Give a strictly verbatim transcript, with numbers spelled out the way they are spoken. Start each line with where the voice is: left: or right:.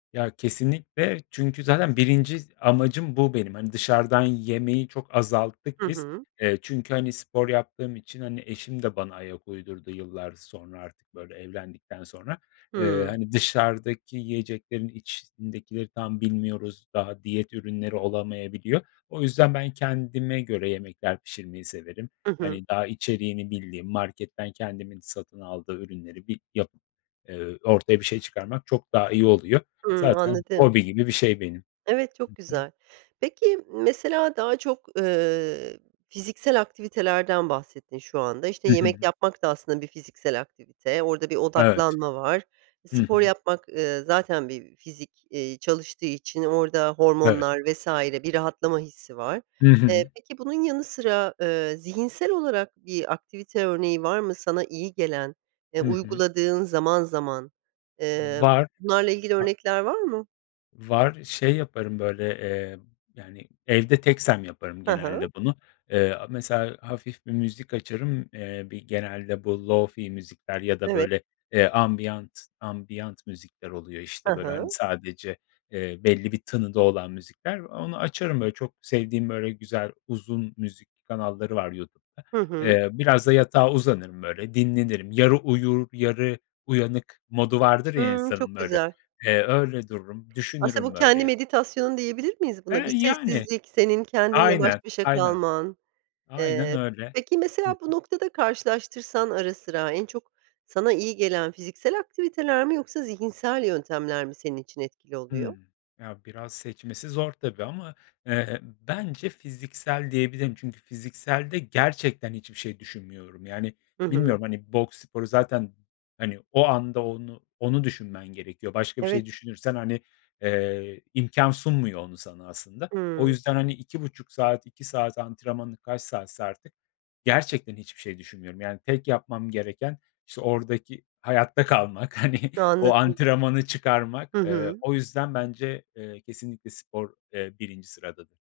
left: Ya kesinlikle, çünkü zaten birinci amacım bu benim. Hani, dışarıdan yemeyi çok azalttık
right: Hı
left: biz.
right: hı.
left: Eee, çünkü, hani, spor yaptığım için, hani, eşim de bana ayak uydurdu yıllar sonra artık böyle evlendikten sonra. Eee,
right: Hımm.
left: hani, dışarıdaki yiyeceklerin içindekileri tam bilmiyoruz. Daha diyet ürünleri olamayabiliyor. O yüzden, ben kendime göre yemekler pişirmeyi severim.
right: Hı hı.
left: Hani, daha içeriğini bildiğim, marketten kendimin satın aldığı ürünleri bir yapıp, eee, ortaya bir şey çıkarmak çok daha iyi oluyor.
right: Hımm,
left: Zaten
right: anladım.
left: hobi gibi bir şey benim.
right: Evet, çok
left: Hı hı.
right: güzel. Peki, mesela daha çok, ııı, fiziksel aktivitelerden bahsettin şu anda. İşte,
left: Hı hı.
right: yemek yapmak da aslında bir fiziksel aktivite. Orada bir
left: Evet.
right: odaklanma var.
left: Hı
right: Spor
left: hı.
right: yapmak, ııı, zaten bir fizik, eee, çalıştığı için orada
left: Evet.
right: hormonlar vs. bir rahatlama hissi var.
left: Hı
right: Eee,
left: hı.
right: peki bunun yanı sıra, ııı, zihinsel olarak bir aktivite örneği var mı sana iyi gelen, eee,
left: Hı hı.
right: uyguladığın zaman zaman?
left: V
right: Eee,
left: var,
right: bunlarla ilgili
left: a
right: örnekler var mı?
left: Var, şey yaparım böyle, eee yani evde teksem yaparım
right: Hı hı.
left: genelde bunu. Eee, aaa mesela hafif bir müzik açarım, eee, bir genelde bu lo-fi müzikler ya da
right: Evet.
left: böyle, eee, ambiyant, ambiyant müzikler oluyor
right: Hı
left: işte böyle, hani,
right: hı.
left: sadece, eee, belli bir tınıda olan müzikler. Onu açarım böyle çok sevdiğim, böyle güzel, uzun müzik kanalları var YouTube'da.
right: Hı hı.
left: Eee, biraz da yatağa uzanırım böyle, dinlenirim. Yarı uyur, yarı uyanık modu vardır ya
right: Hımm,
left: insanın
right: çok
left: böyle.
right: güzel.
left: Eee, öyle dururum,
right: Aslında bu
left: düşünürüm
right: kendi
left: böyle.
right: meditasyonun diyebilir miyiz buna?
left: Eee,
right: Bir
left: yani.
right: sessizlik, senin kendinle baş
left: Aynen,
right: başa
left: aynen.
right: kalman...
left: Aynen
right: Eee,
left: öyle.
right: peki
left: Hı hı.
right: mesela bu noktada karşılaştırsan ara sıra, en çok sana iyi gelen fiziksel aktiviteler mi yoksa zihinsel yöntemler mi senin için etkili oluyor?
left: Hımm. Ya, biraz seçmesi zor tabii ama, eee, bence fiziksel diyebilirim. Çünkü fizikselde gerçekten hiçbir şey düşünmüyorum. Yani
right: Hı hı.
left: bilmiyorum, hani, boks sporu zaten, hani, o anda onu onu düşünmen gerekiyor. Başka bir
right: Evet.
left: şey düşünürsen, hani, eee, imkân sunmuyor onu sana aslında. O
right: Hımm.
left: yüzden hani iki buçuk saat, iki saat antrenmanı, kaç saatse artık gerçekten hiçbir şey düşünmüyorum. Yani, tek yapmam gereken işte oradaki hayatta kalmak, hani o
right: Anladım.
left: antrenmanı çıkarmak.
right: Hı
left: Eee,
right: hı.
left: o yüzden bence, eee, kesinlikle spor, eee, birinci sıradadır.